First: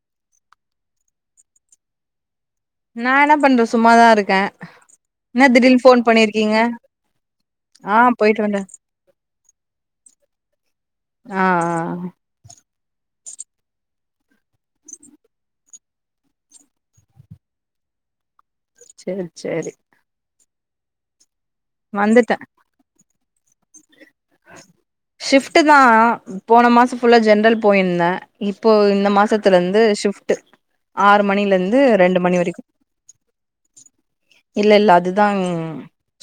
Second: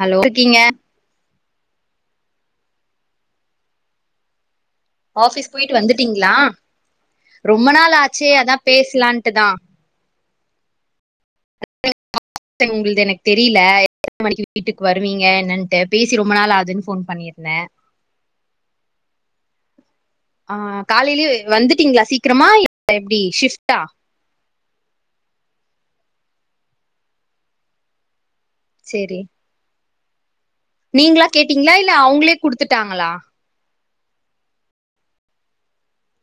Hello ட்ருக்கீங்க நா என்ன பண்ற சும்மாதா இருக்கே என்ன ஆபிஸ் பொயிட்டு திடீர்னு ஃபோன் வந்துட்டீங்ளா பண்ணிருக்கீங்க ரொம்ப நாள் ஆ ஆச்சே போயிட்டு அதா வந்தே பேசலான்ட்டுதா ஆ ஆ [unintelligible] உங்கள்து எனக்கு தெரிய்ல எத் மணிக்கு வீட்டுக்கு வருவீங்க என்னன்ட்டு பேசி ரொம்ப நாள் ஆதுன் போன் பண்ணிருந்தேன் சேர் சேரி ஆஹ் காலைலயே வந்துட்டீங்ளா வந்துட்டே சீக்ரமா டி ஷிஃப்ட்டா ஷிஃப்ட்டு தா போன மாசொ ஃபுல்லா ஜென்ரல் போயிந்தே இப்போ இந்த மாசத்துலந்து ஷிஃப் புட்டு நீங்ளா கேட்டிங்ளா இல்ல அவுங்ளே குடுத்துட்டாங்களா இல்ல இல்ல அதுதா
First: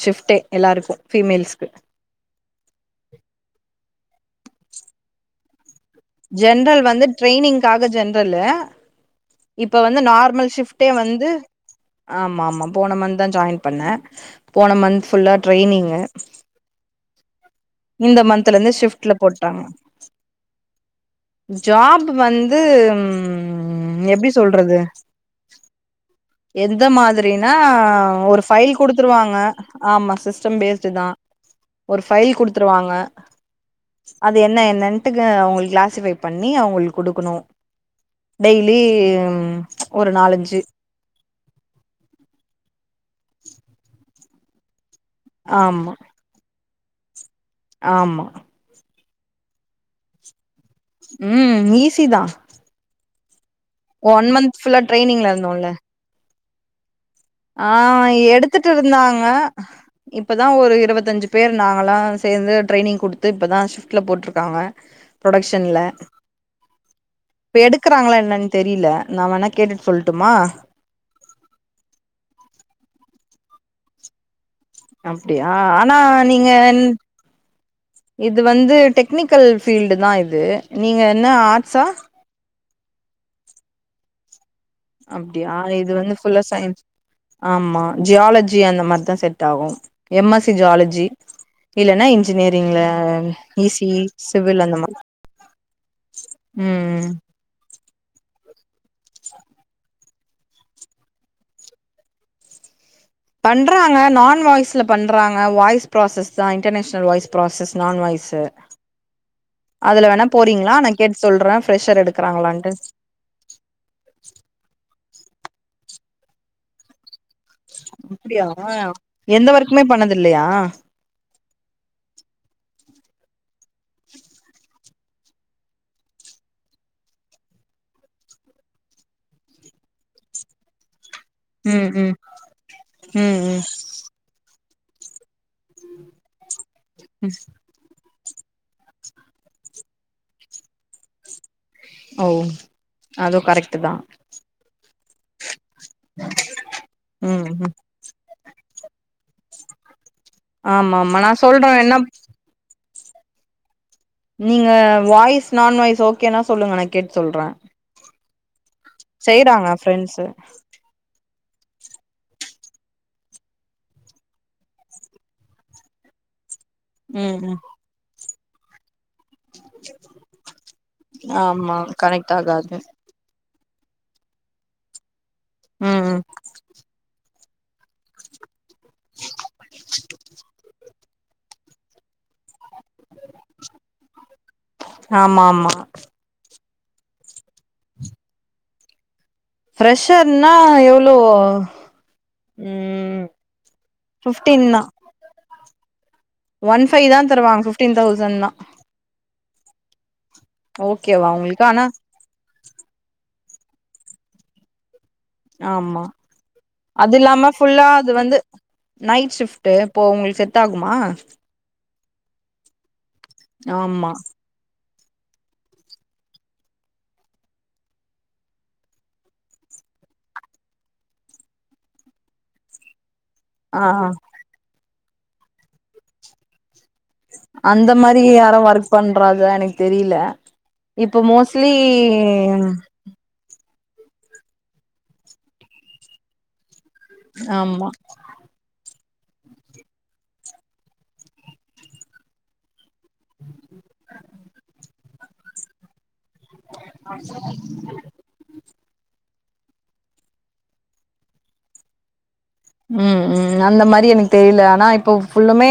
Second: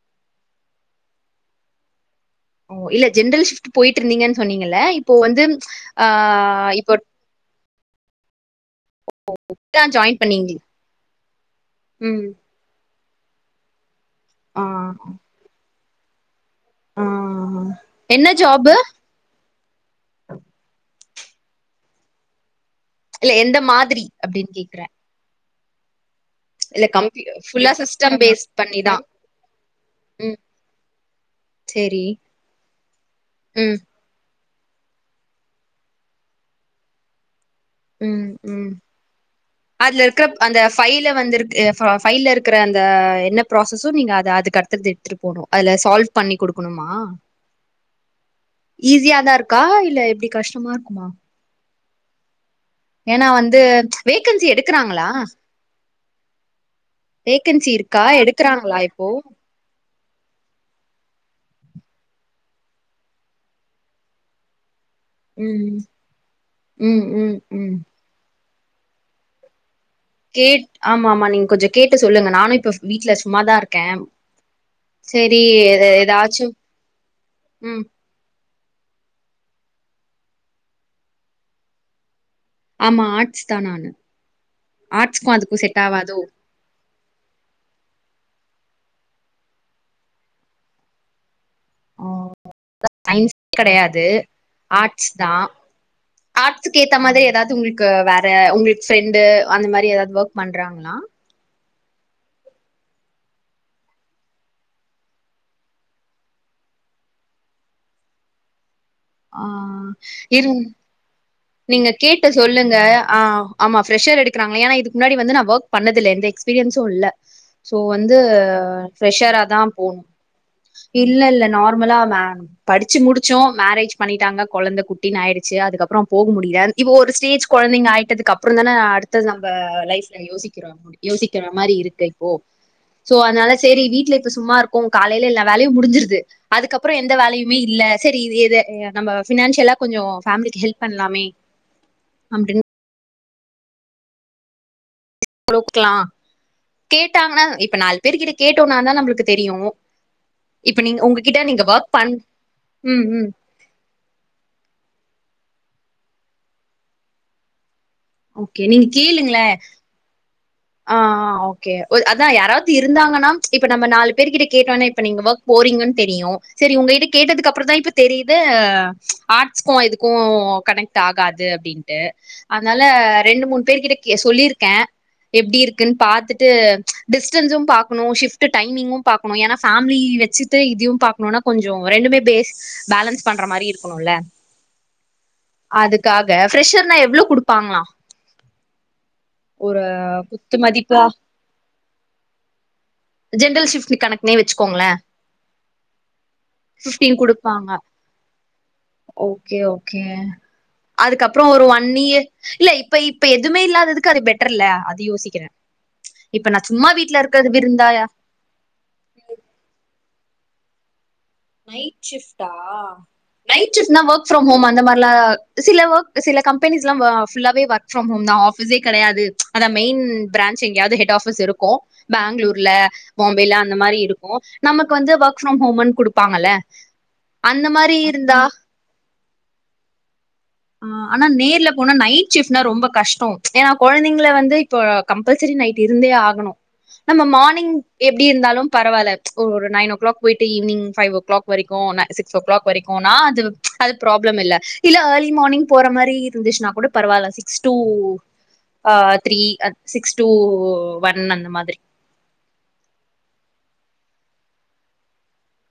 ஷிஃப்ட்டே எல்லாருக்கு ஃப்பீமேல்ஸ்க்கு ஓ இல்ல ஜென்ரல் ஷிஃப்ட் பொயிட் ட்ருந்திங்கன் சொன்னிங்கல இப்போ வந்து ஆ ஜென்ரல் இப்போ வந்து ட்ரெய்னிங்க்காக ஜென் ரல்லு இப்ப இப்பதா வந்து ஜாயின் பண்ணீங்க நார்மல் ஷிப்டே வந்து ம் ஆமா ஆமா போன மன் தா ஜாயின் பண்ண ஆ போன மந்த் ஃபுல்லா ட்ரெய்னிங் ஆ இந்த என்ன மந்த்தலந்து ஜாபு ஷிப்ட்ல போட்டாங்க ஜாப் வந் து இல்ல எந்த மாதிரி ம் எப்டி அப்டின்னு சொல்றது கேக்குறே எந்த இல்ல கம்ப்யூ மாதிரினா ஃபுல்லா சிஸ்டம் ஒரு பேஸ் ஃபைல் பண்ணிதா குடுத்துருவாங்க ஆமா ம் சிஸ்டம் பேஸ்டு தா ஒரு சேரி ஃபைல் குடுத்துருவாங்க ம் அது என்ன என்னன்ட்டு உங்குள் கிளாஸ் ஸிஃபை பண்ணி அவ்ங்ளுக் குடுக்குனோ ம் ம் அத்ல ஒரு இருக்குற அந்த நாலஞ்சு ஃபைல வந்துருக் ஃபைல்ல இருக்குற அந்த என்ன ப்ராசஸோ நீங்க அத அதுக்கட்தது த்ட்டு போனோ அல சால்வ் பண்ணி குடுக்குணும்மா ஆம்மா ஈஸியா தா இருக்கா இல்ல எப்டி கஷ்டமா இருக்குமா ம் ஈஸ் சிதா ஏன்னா வந் ஒன் மந்த் ஃபுல்லா ட்ரெய்னிங்ல இருந்தோல ஆ வேகன்சி இருக்கா எடுக்கறாங்களா இப்போ எடுத்துட்டுர்ந்தாங்க இப்ப தா ஒரு இருவத்தஞ்சு பேர் நாங்களா சேந்து ட்ரெய்னிங் குடுத்து இப்ப தா ஷிஃப்ட்ல போட்ருக்காங்க ம் ப்ரொடக்ஷன்ல ம் ம் ம் எடுக்றாங்ளா என்னன் தெரில நா வேணா கேட்டு கேட் ஆம்மா ஆம்மா நீங் கொஞ்சோ கேட்டு சொல்லுங்க நானு இப்ப வீட்ல சும்மாதா இருக்க அப்டியா ஆனா நீங்க ம் இது வந்து டெக் னிக்கல் ஃபீல்ட்டு தா இது நீங்க என்ன ஆட்ஸா ஆமா ஆட்ஸ் தா நானு ஆர்ட்ஸ்க்கு அப்டியா அதுக்கு செட் இது வந்து ஆவாதோ ஃபுல்லா சயின்ஸ் ஆம்மா ஜியால ஜி அந்த மாரி தா செட் ஆவு எம் எஸ் சி ஜியாலஜி ஓ சயின்ஸ் சி கெடயாது இ சிவில் அந்த மாரி ஆட்ஸ் தா ஆட்ஸ்க்கு ஏத்த ம் மாதி ஏதாது உங்ள்க்கு வேற உங்ளுக் ப்ரண்டு அந்த மாரி ஏதாது ஒர்க் பண்றாங்ளா பண்றாங்க நான் வாய்ஸ்ல பண்றாங்க வாய்ஸ் ப்ராசஸ் தா இன்டர்நேஷ்னல் வாய்ஸ் ப்ராசஸ் நான் வாய்ஸ் ஆ அதுல வேணா இரு போறீங்களா நா கேட்டு சொல்றே நீங்க ஃப்ரெஷர் கேட்ட எடுக்கறாங்களான்ட்டு சொல்லுங்க ஆஹ் ஆமா ஃரெஷர் எடுக்கிறாங்கள ஏன்னா இதுக்கு முன்னாடி வந்து நான் ஒர்க் பண்ணதுல இரு எக்ஸ்பீரியன்ஸும் இல்ல சோ வந்து அப்டியா ஃப்ர்ரெஷரா எந்த தான் ஒர்க்குமே போணும் பண்ணது இல்லையா இல்லல்ல நார்மலா ஆ படிச்சு முடிச்சம் மேரேஜ் பண்ணிட்டாங்க குழந்தை குட்டின்னு ஆயிடுச்சு அதுக்கப்புறம் போக முடியல இவ ஒரு ஸ்டேஜ் குழந்தைங்க ஆயிட்டதுக்குப்புறம் தான நான் அடுத்தது நம்ம லைஃப்ல யோசிக்கிறோம் யோசிக்கிற மாரி ம் இருக்கு ம் இப்போ சோ ம் அதனால ம் சரி வீட்ல இப்ப சும்மா இருக்கும் காலையில எல்ல வேலையும் முடிஞ்சிருது அதுக்கப்புறம் எந்த வேலையுமே இல்ல சரி இது ஏது நம்ம ஃபினான்சியலா கொஞ்சம் ஃபேமிலிக்கு ஹெல்ப் பண்லாமே ஓ அப்டின்னு அதுவும் கரெக்ட் தான் க்கலாம் கேட்டாங்கன்னா ம் ம் இப்ப நாலு பேரு கிட்ட கேட்டோனா தான் நம்மளுக்கு தெரியும் ஆமா ஆமா நான் சொல்றேன் ஒர்க் வேண்னா பண் ம் ம் நீங்க வாய்ஸ் நான் வாய்ஸ் ஓகேனா சொல்லுங்க நான் கேட் சொல்றேன் ஓகே நீங்க கேளுங்கள ஃப்ரெண்ட்ஸு ஆ ஆ ஓகே ஓகே ஒரு அதான் யாராவது இருந்தாங்கன்னா இப்ப நம்ம நாலு பேர்க கிட்ட கேட்டோம்னா இப்ப நீங்க ஒர்க் போறீங்கன்னு தெரியும் சரி உங்ககிட்ட ம் கேட்டதுக்கு ம் அப்புற தான் இப்போ தெரியு [unintelligible] ஆர்ட்ஸ்கும் இதுக்கும் கனெக்ட் ஆகாது ஆமா அப்படின்ட்டு கனெக்ட் ஆகாது அதனால ரெண்டு மூன் பேர் கிட்டக்க சொல்லியிருக்கேன் எப்படி இருக்குன்னு ம் ம் பாத்துட்டு டிஷ் க்கன்சு பார்க்கணும் ஷிப்ட் டைமிங்கும் பார்க்கணும் ஏன்னா பேம்லி வச்சுட்டு இதுையும் பார்க் னா கொஞ்சம் ரெண்டுமே பேஸ பேலன்ஸ் பண்ற மாரி இருக்கணும்ல ஆமா ஆமா அதுக்காக ஃப்ரெஷர்னா எவ்வளவு குடுப்பாங்களா ஒரு ஃபிரெஷர் ன குத்து மதிப்பா எவ்ளோ [inaudible] ஜென்ரல் ஷிப்ட் கணக்குனே ஃபிப்டீன் தா வச்சுக்கோங்கள ஒன் ஃபைவ் தா தருவாங்க ஃபிப்டீன் தௌசண்ட் தா ஓகே ஓகே ஓகேவா அதுக்கப்புறோ உங்களுக்கு ஒரு ஆனா ஒன் இயர் இல்ல இப்ப இப்ப எ எதுமே இல்லாததுக்கு அது பெட்டர் இல்ல அது யோசிக் ஆமா அது இருக்கறது இல்லாம ஃபுல்லா விருந்தா இது வந்து நைட் ஷிப்ட் இப்போ உங்களுக்கு செட் ஆகுமா நைட் ஷிப்ட்டா நைட் சிப்ட்னா ஆமா வொர்க் ஃப்ரம் ஹோம் அந்த மாரி ல சில ஒர்க் சில கம்பெனிஸ் எல்லா ஃபுல்லாவே வொர்க் ஃப்ரம் ஹோம் தா ஆபிஸே கெடையாது அத மெயின் பிரான்ச் எங்கயாவது ஹெட் ஆபீஸ் இருக்கு பேங்களூர்ல பாம்பைல அந்த ஆ மாரி இருக்கு நம க்கு வந்து வொர்க் ப்ரம் ஹோம் குடு ப்பாங்கல அந்த மாரி யாரு ஒர்க் பண்றது எனக்கு தெரியல ஆ இப்போ ஆனா மோஸ்ட்லி ஏனா கொழந்தைங்கள வந்து இப்போ கம்பல்சரி நைட் இருந்தே ஆகணு நம்ம மார்னிங் ஆமா எப்படி இருந்தாலு பரவால்ல ஒரு நயனோ கிளாக் போயிட்டு ஈவினிங் ஃபைவ்வோ கிளாக் வரைக்கு ந சிக்சோ கிளாக் வரைக் குனா அது அது ப்ராப்ளம் இல்ல இல்ல ஏர்லி மார்னி்ங் போற மாரி இருந்துச்சினா கூட பரவால்ல சிக்ஸ் டூ அ த்ரீ சிக்ஸ் டூ ஒன் அந்த மாதிரி ம் உம் அந்த மாரி எனக்கு தெரில ஆனா இப்ப ஃபுல்லுமே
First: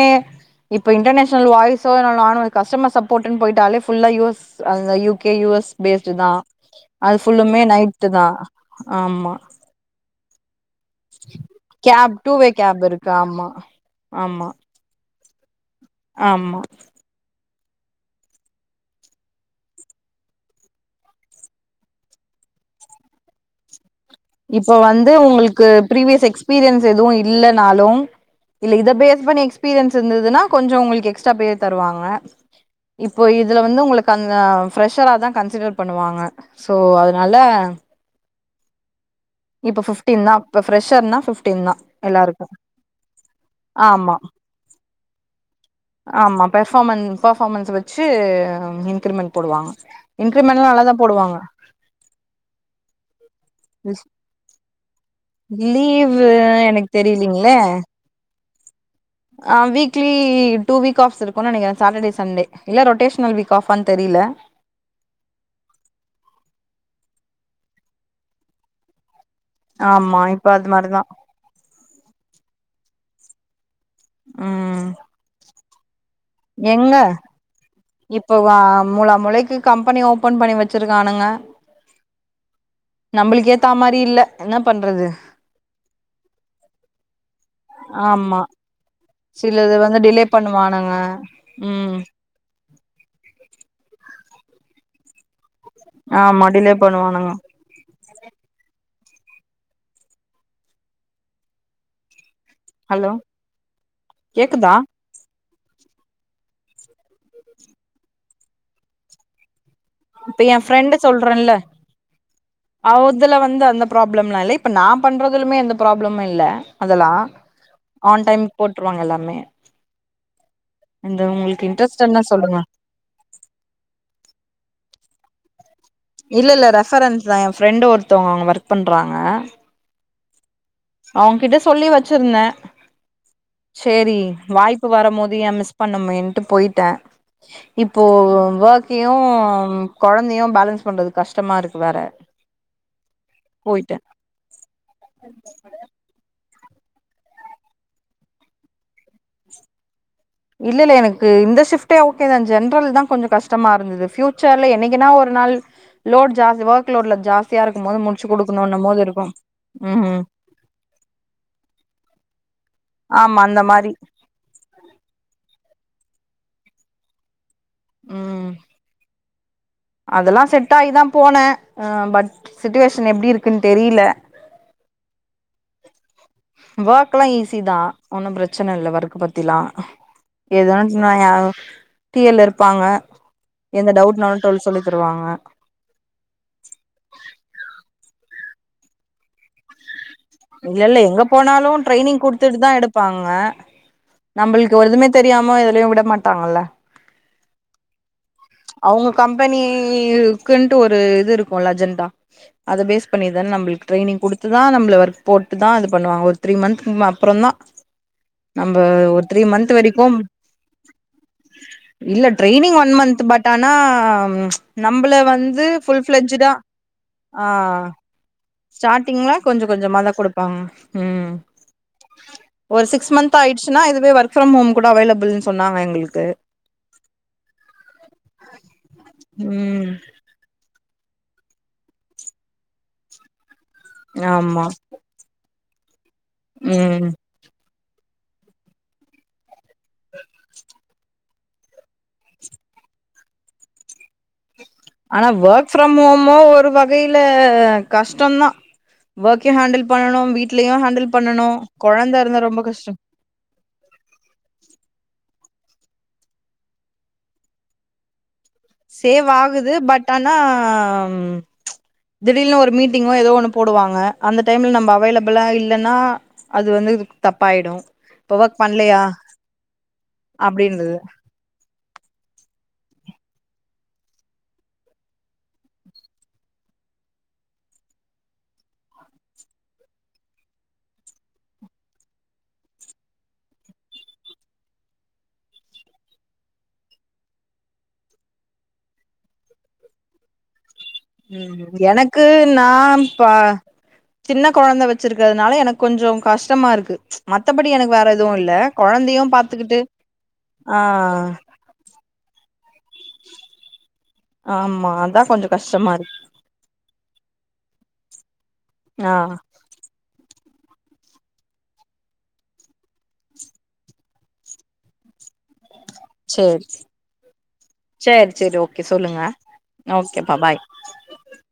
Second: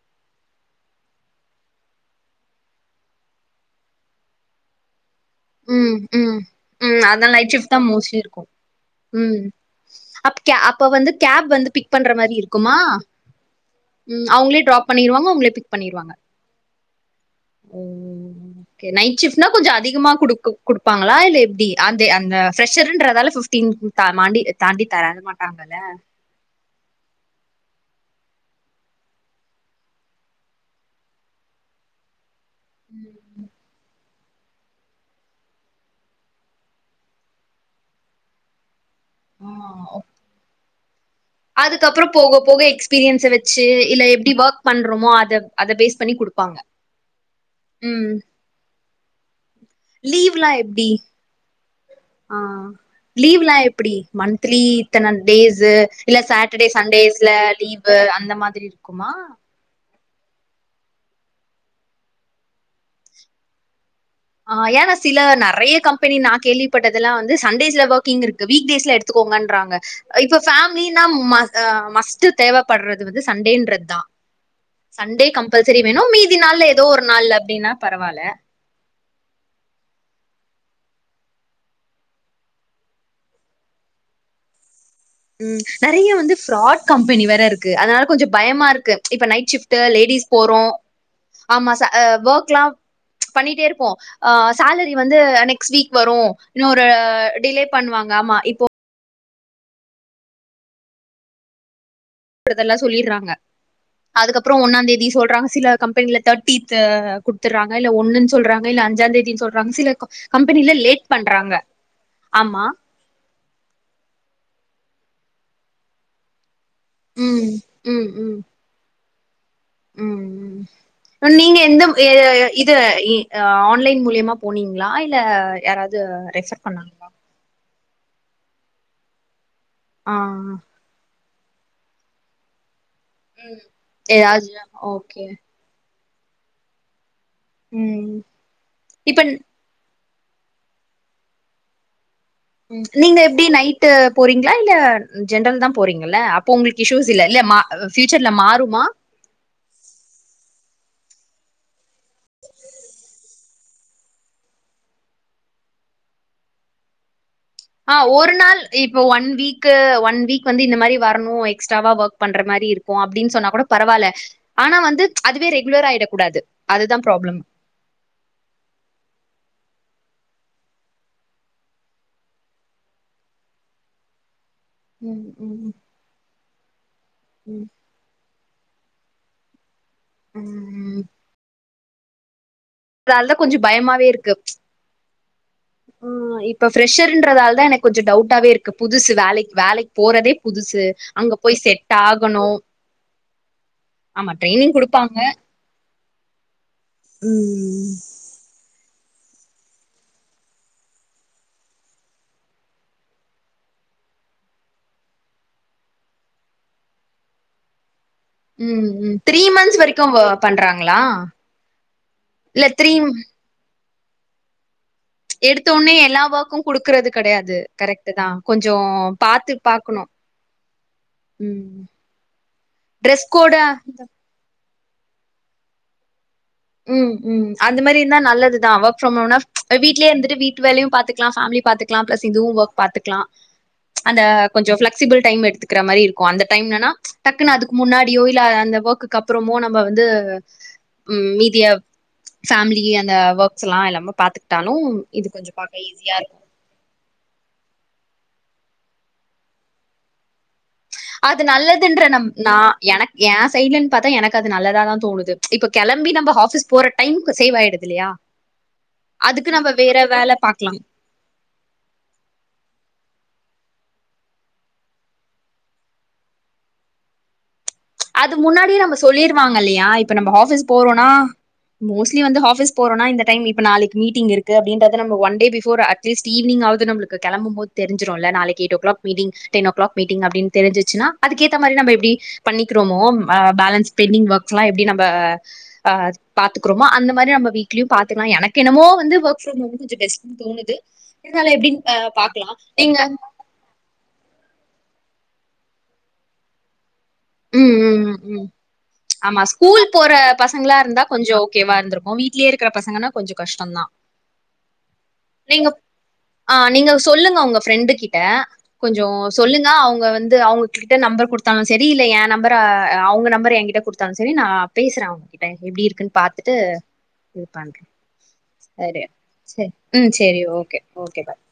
இப்ப இன்டர்நேஷனல் வாய்ஸ் ஓவர்ல நானு ஒரு கஸ்டமர் சப்போர்ட்ன் போயிட்டாளே ஃபுல்லா யு எஸ் அந்த யூ யு கே ம் பேஸ்டு தா ம் ம் அது அதா நைட் ஃபுல்லுமே ஷிஃப்ட் நைட்டு மோஸ்ட்லி தா இருக்கு ஆமா ம் அப்ப கே அப்ப வந்து கேப் வந்து பிக் பண்ற கேப் டூ மாரி வே இருக்குமா கேப் இருக்கு ஆமா ம் ஆமா அவங்களே ட்ராப் பண்ணிருவாங்க உங்கள பிக் பண்ணிருவாங்க ஆமா ம் ஓகே நைட் ஷிப்ட்னா கொஞ்ச அதிகமா குடுக் குடுப்பாங்களா இல்ல எப்படி அந்த அந்த பிரஷர்ன்றதால ஃபிப்டீன் இப்ப வந்து உங்களுக்கு ப்ரிவியஸ் எக்ஸ்பீரியன்ஸ் எதுவு இல்லனாலு இல்ல இத பேஸ் பண்ணி எக்ஸ்பீரியன்ஸ் இருந்ததுன்னா கொஞ்சோ உங்களுக்கு எக்ஸ்ட்ரா பே தருவாங்க இப்போ இதுல வந்து உங்களுக் கங்க ஃப்ரெஷரா தா கன்சிடர் பண்ணுவாங்க சோ அதனால ஆ இப்ப ஓ ஃபிப்டீன் தா பப் ப்ரெஷர்னா ஃபிப்டீன் தான் அதுக்கப்புறம் போக எல்லாருக்கும் போக எக்ஸ்பீரியன்ஸ வச்சு இல்ல ஆமா எப்டி வொர்க் பண்றோமோ அத அத பேஸ் பண்ணி ஆமா குடுப்பாங்க. பெர்ஃபார்மன் பர்ஃபார்மன்ஸ்ஸ வச்சு ம். இன்கிரிமென்ட் போடுவாங்க இன்கிரிமெண்ட்லாம் நல்ல தான் போடுவாங்க ஆஹ் லீவ்லாம் எப்படி மந்த்லி இத்தன டேஸ்ஸு இல்ல லீவு சாட்டர்டே எனக்கு சண்டேஸ்ல தெரியலீங்களே லீவு அந் இந்த மாதிரி இருக் கும்மா க்ளி டூ வீக் ஆஃப்ஸ் இருக்கும் நெனைக்கறேன் சாட்டர்டே சண்டே இல்ல ரொட்டேஷனல் வீக் ஆஃப் ஆனு ஆஹ் ஏன்னா சில நெறைய கம்பெனி நான் கேள்விப்பட்டதெல்லாம் வந் து சண்டேஸ்ல வர்க்கிங் இருக்கு வீக்டேஸ்ல எடுத் துக்கோங்கன்றாங்க ஆமா இப்ப அது மாரிதா ஃபேமிலினா ம அஹ் மஸ்ட்டு தேவப்படுறது அது வந்து சண்டேன்றது உம் பல்சரி வேணும் மீ தி நாள்ல ஏதோ ஒரு நாள்ல அப்டின்னா பரவால்ல இப்ப வா முலா முளைக்கு கம்பெனி ஓபன் பண்ணி வெச்சிருக்கானுங்க நம்பளுக்கு ஏத்தா மாரி இல்ல என்னப் உம் நெறைய வந்து ஃப்ராட் கம்பெனி வேற இருக்கு அதனால கொஞ்சம் ஆமா பயமா இருக்கு இப்ப நைட் சிலது ஷிப்ட்டு வந்து டிலே லேடிஸ் போறோம் பண்ணுவானுங்க ஆமா ஸ ம் அஹ் வர்க்லாம் பண்ணிட்டே இருப்போம் ஆ சேலரி வந்து அன்னைக் நெக்ஸ்ட் வீக் வரும் ஆமா டிலே இன்னொரு பண்ணுவானுங்க டிலே பண்ணுவாங்க ஆமா இப்போ க்கறதெல்லாம் ஹலோ சொல்லிட்றாங்க அதுக்கப்புறம் கேக்குதா ஒன்னாந் தேதி சொல்றாங்க சில கம்பெனில தேர்ட்டித்து குடுத்துடுறாங்க இல்ல ஒன்னுன்னு சொல்றாங்க இல்ல அஞ்சாந் தேதினு சொல் ரம் சில இப்ப என் கம்பெனில ஃப்ரெண்டு லேட் பண்றாங்க சொல்றேன்ல ஆமா ந்து அந்த ப்ராப்ளம்லா இல்ல இப்ப நான் பண்றதலுமே எந்த ப்ராப்ளமும் இல்ல அதெல்லாம் ம் ஆன் டைம் போட்டுருவாங்கல்ல மெ உம் ம் நீங்க எந்த இன்ட்ரெஸ்ட் எ இருந்தா எ சொல்லுங்க இது இ ஆன்லைன் மூலயமா போனீங்களா இல்ல யாராவது இல்ல ரெஃபர் இல்ல பண்ணாங்களா ரெஃபரன்ஸ் தா என் ஃப்ரெண்டு ஒருத்தவங்க அவங்க வொர்க் பண்ணுறாங்க ஆஹ் அவங்கிட்ட சொல்லி வச்சிருந்தேன் சேரி ஏதாவது வாய்ப்பு வரும் ஓகே போது ஏ மிஸ் [unintelligible] வுட்டு போயிட்டேன் இப்போ ம் இப்ப வெர்க்கயும் கொழந்தயு பேலன்ஸ் பண்றது கஷ்டமா இருக்கு வேற ம், நீங்க எப்டி நைட்டு போயிட்டே போறீங்களா இல்ல ஜென்ரல் தா போறீங்கள்ள உங்களுக்கு இஸ்யூஸ் இல்லல பியூச்சர்ல மாறுமா இல்ல ல்ல எனக்கு இந்த ஷிப்டே ஓகே தா ஜென்ரல் தா கொஞ்சோ கஷ்டமா இருந்தது பியூச்சர்ல என்னைக்குனா ஒரு நாள் லோட் ஜாஸ்தி ஒர்க் லோட் ல ஜாஸ்தி ஆ ஒரு நாள் இப்போ ஒன் வீக்கு ஒன் ம் வீக் வந்து இந்த மாரி வரணும் எக்ஸ்ட்ராவா ஒர்க் பண்ற மாரி இருக் ஓ அப்டினு ஆமா சொன்னா அந்த கூட மாரி பரவால்ல ஆனா வந்து ச்சு அதுவே ரெகுலர் ஆயிட கூடாது அதுதான் ப்ராப்ளம் உம் அதெலா செட் ஆகிதான் போனேன் பட் சிட்டு வேஷன் எப்டி இருக்குனு தெரியல உம் உம் வொர்க்லா ஈசி தா ஒன்னு பிரச் பிரச்சனை இல்ல ஒர்க் பத்திலா எதனாச்சுனா யாரு தீயலர் துனாலதா கொஞ்சோ பயமாவே இருக்கு ச்சு சொல்லி தருவாங்க ஆ இப்ப பெரஷர்ன்றதால தா எனக்கு கொஞ்சோ டவுட் [unintelligible] இருக்கு புதுசு வேலைக் வேலைக் இல்ல எங்க போனாலு ட்ரைனிங் ஆகணும். குடுத்துட்டு தா எடுப்பாங்க ஆமா ட்ரைனிங் நம்பள்க்கு எதுமே தெரியாம எதுலையு விட மாட் டாங்கல உம் உம் அவ்ங்க கம்பெனிக்குன்ட்டு ஒரு இது இருக்குல்ல அஜெண்டா அத பேஸ் பண்ணிதான நம்பள்க்கு ட்ரைனிங் குடுத்துதா நம்பள ஒர்க் போட்டுதா இது பண்ணுவாங்க ஒரு த்ரீ மந்த்க்கு முன்ன அப்றந்தா உம் உம் உம் த்ரீ மந்த்ஸ் வரைக்கு அங்க பண்றாங்ளா இல்ல த்ரீம் ஆ ம்ச் நம்மள வந்து உடனே புஃல் எல்லா பிளஜ்டா ஒர்க்கும் குடுக்கறது ஆ கெடையாது கரெக்ட் தான் கொஞ்சோ ஸ்டாட்டிங்ல பாத்து கொஞ்ச பாக்கணு கொஞ்சமாதா குடுப்பாங்க ம் ஒரு சிக்ஸ் ட்ரெஸ் மந்த் கோடா ஆயிடுச்சுனா இதுவே ஒர்க் ப்ரம் ஹோம் கூட அவைலபிள்னு சொன்னாங்க எங்களுக்கு உம் உம் அந்த மாரி இருந்தா நல்லதுதா வொர்க் ப்ரம் ஹோம்னா ம்ச் ம் வீட்லயே இருந்துட்டு வீட்டு வேலையும் பாத்து லாம் பேமிலி பாத்துக்லா பிளஸ் இதுவு ஒர்க் பாத்துக்லா ப்ச் அந்த ஆமா கொஞ்சோ ஃபிளெக்சிபிள் டைம் எடுத்து இருக்க மாரி அந்த டைம்லனா ம் ப்ச் டக்குனு அது முன்னாடியோ இல்ல அந்த வொர்க்கு அப்றமோ நம் ம வந்து ம் மீ தி பேமிலி அந்த ஒர்க்ஸ் எல்லா எல்லாமே பாத்து ஆனா வொர்க் ஃப்ரம் ஹோமு ஒரு வகையில கஷ்டம் தான் ஒர்க்க ஹேண்டில் பண்ணனும் வீட்டு அது நல்லதுன்ற நம் நா ரொம்ப கஷ்டோ எனக் ஏ சைட்லன்னு பாத்தா எனக்கு அது நல்லதா தான் தோணுது இப்ப கிளம்பி நம்ம ஹாஃபிஸ் போற டைம்க்கு சேவ் ஆயிடுது இல்லையா சேவ் அதுக்கு நம்ம ஆகுது வேற ஃபட் வேல ஆனா பாக்கலாம் திடீனுனு ஒரு மீட்டிங்கோ ஏதோ ஒன்னு போடுவாங்க அந்த டைமில்ல நம்ப அவைலபிளா இல்லைன்னா அது வந்து தப்பாயிடும் அது முன்னாடியே நம்ம சொல்லிருவாங்க இல்லையா இப்ப நம்ம ஹாஃபீஸ் அப்டின்றது போறோம்னா மோஸ்ட்லி வந்து ஹாஃபிஸ் போறோனா இந்த டைம் இப்ப நாளைக்கு மீட்டிங் இருக்கு அப்படின்றது நம்ப ஒன்டே பிஃபோர் அட்லீஸ்ட் ஈவினிங்காவது நம்மளுக்கு கிளம்பும் போது தெரிஞ்சிரும் இல்ல நாளைக்கு eight o'clock meeting ten o'clock meeting அப்டின் தெரிஞ்சிர்ச்சுனா அதுக்கேத்த மாதிரி நம் இப்டி பண்ணி க்ரோமோம் ஆ ஃபேலன்ஸ் பெண்டிங் ஒர்க்ஸ்லாம் எப்டி நம்ப ஆ பாத்துக்குறோமோ அந்த மாரி நம்ம வீட்லயும் பாத்துக்கலாம் எனக்கென்னமோ வந்து வொர்க் ஃபிரம் ஹோம் கொஞ்ச பெஸ்டோன் தோணுது இருந்தாலும் உம் எப்படின்னு எனக்கு பாக்கலாம் நா நீங்க ப சின்ன கொழந்த வச்சு வச்சுருக்கிறதுனால எனக்கு கொஞ்ச கஷ்டமா இருக்கு மத்தபடி உம் எனக்கு உம் வேற உம் எதுவு உம் இல்ல கொழந்தையு ஆமா பாத்துக்கிட்டு ஸ்கூல் போற பசங்களா ஆ இருந்தா கொஞ்சம் ஓகேவா இருந்திருக்கும் வீட்லயே இருக் இருக்கிற பசங்கனா கொஞ்ச கஷ்டம்தா ஆமா அதா கொஞ்சோ நீங்க கஷ்டமா இருக்கு ஆ நீங்க சொல்லுங்க உங்க ஃப்ரெண்டு கிட்ட கொஞ்சோ ஆ சொல்லுங்க அவங்க வந்து அவங்க கிட்ட நம்பர் குடுத்தாங்க சேரி கீழ எ நம்பர் அவங்க நம்பர் என்கிட்ட குடுத்தாலும் சரி நா பேசுறேன் அவ்ங்ககிட்ட எப்படி இருக் பாத்துட்டு சேரி பண்ற சேரி சேரி ஓகே சொல்லுங்க சேரி ஓகேப்பா சேரி பாய் ஓகே ஓகே ஃபாய்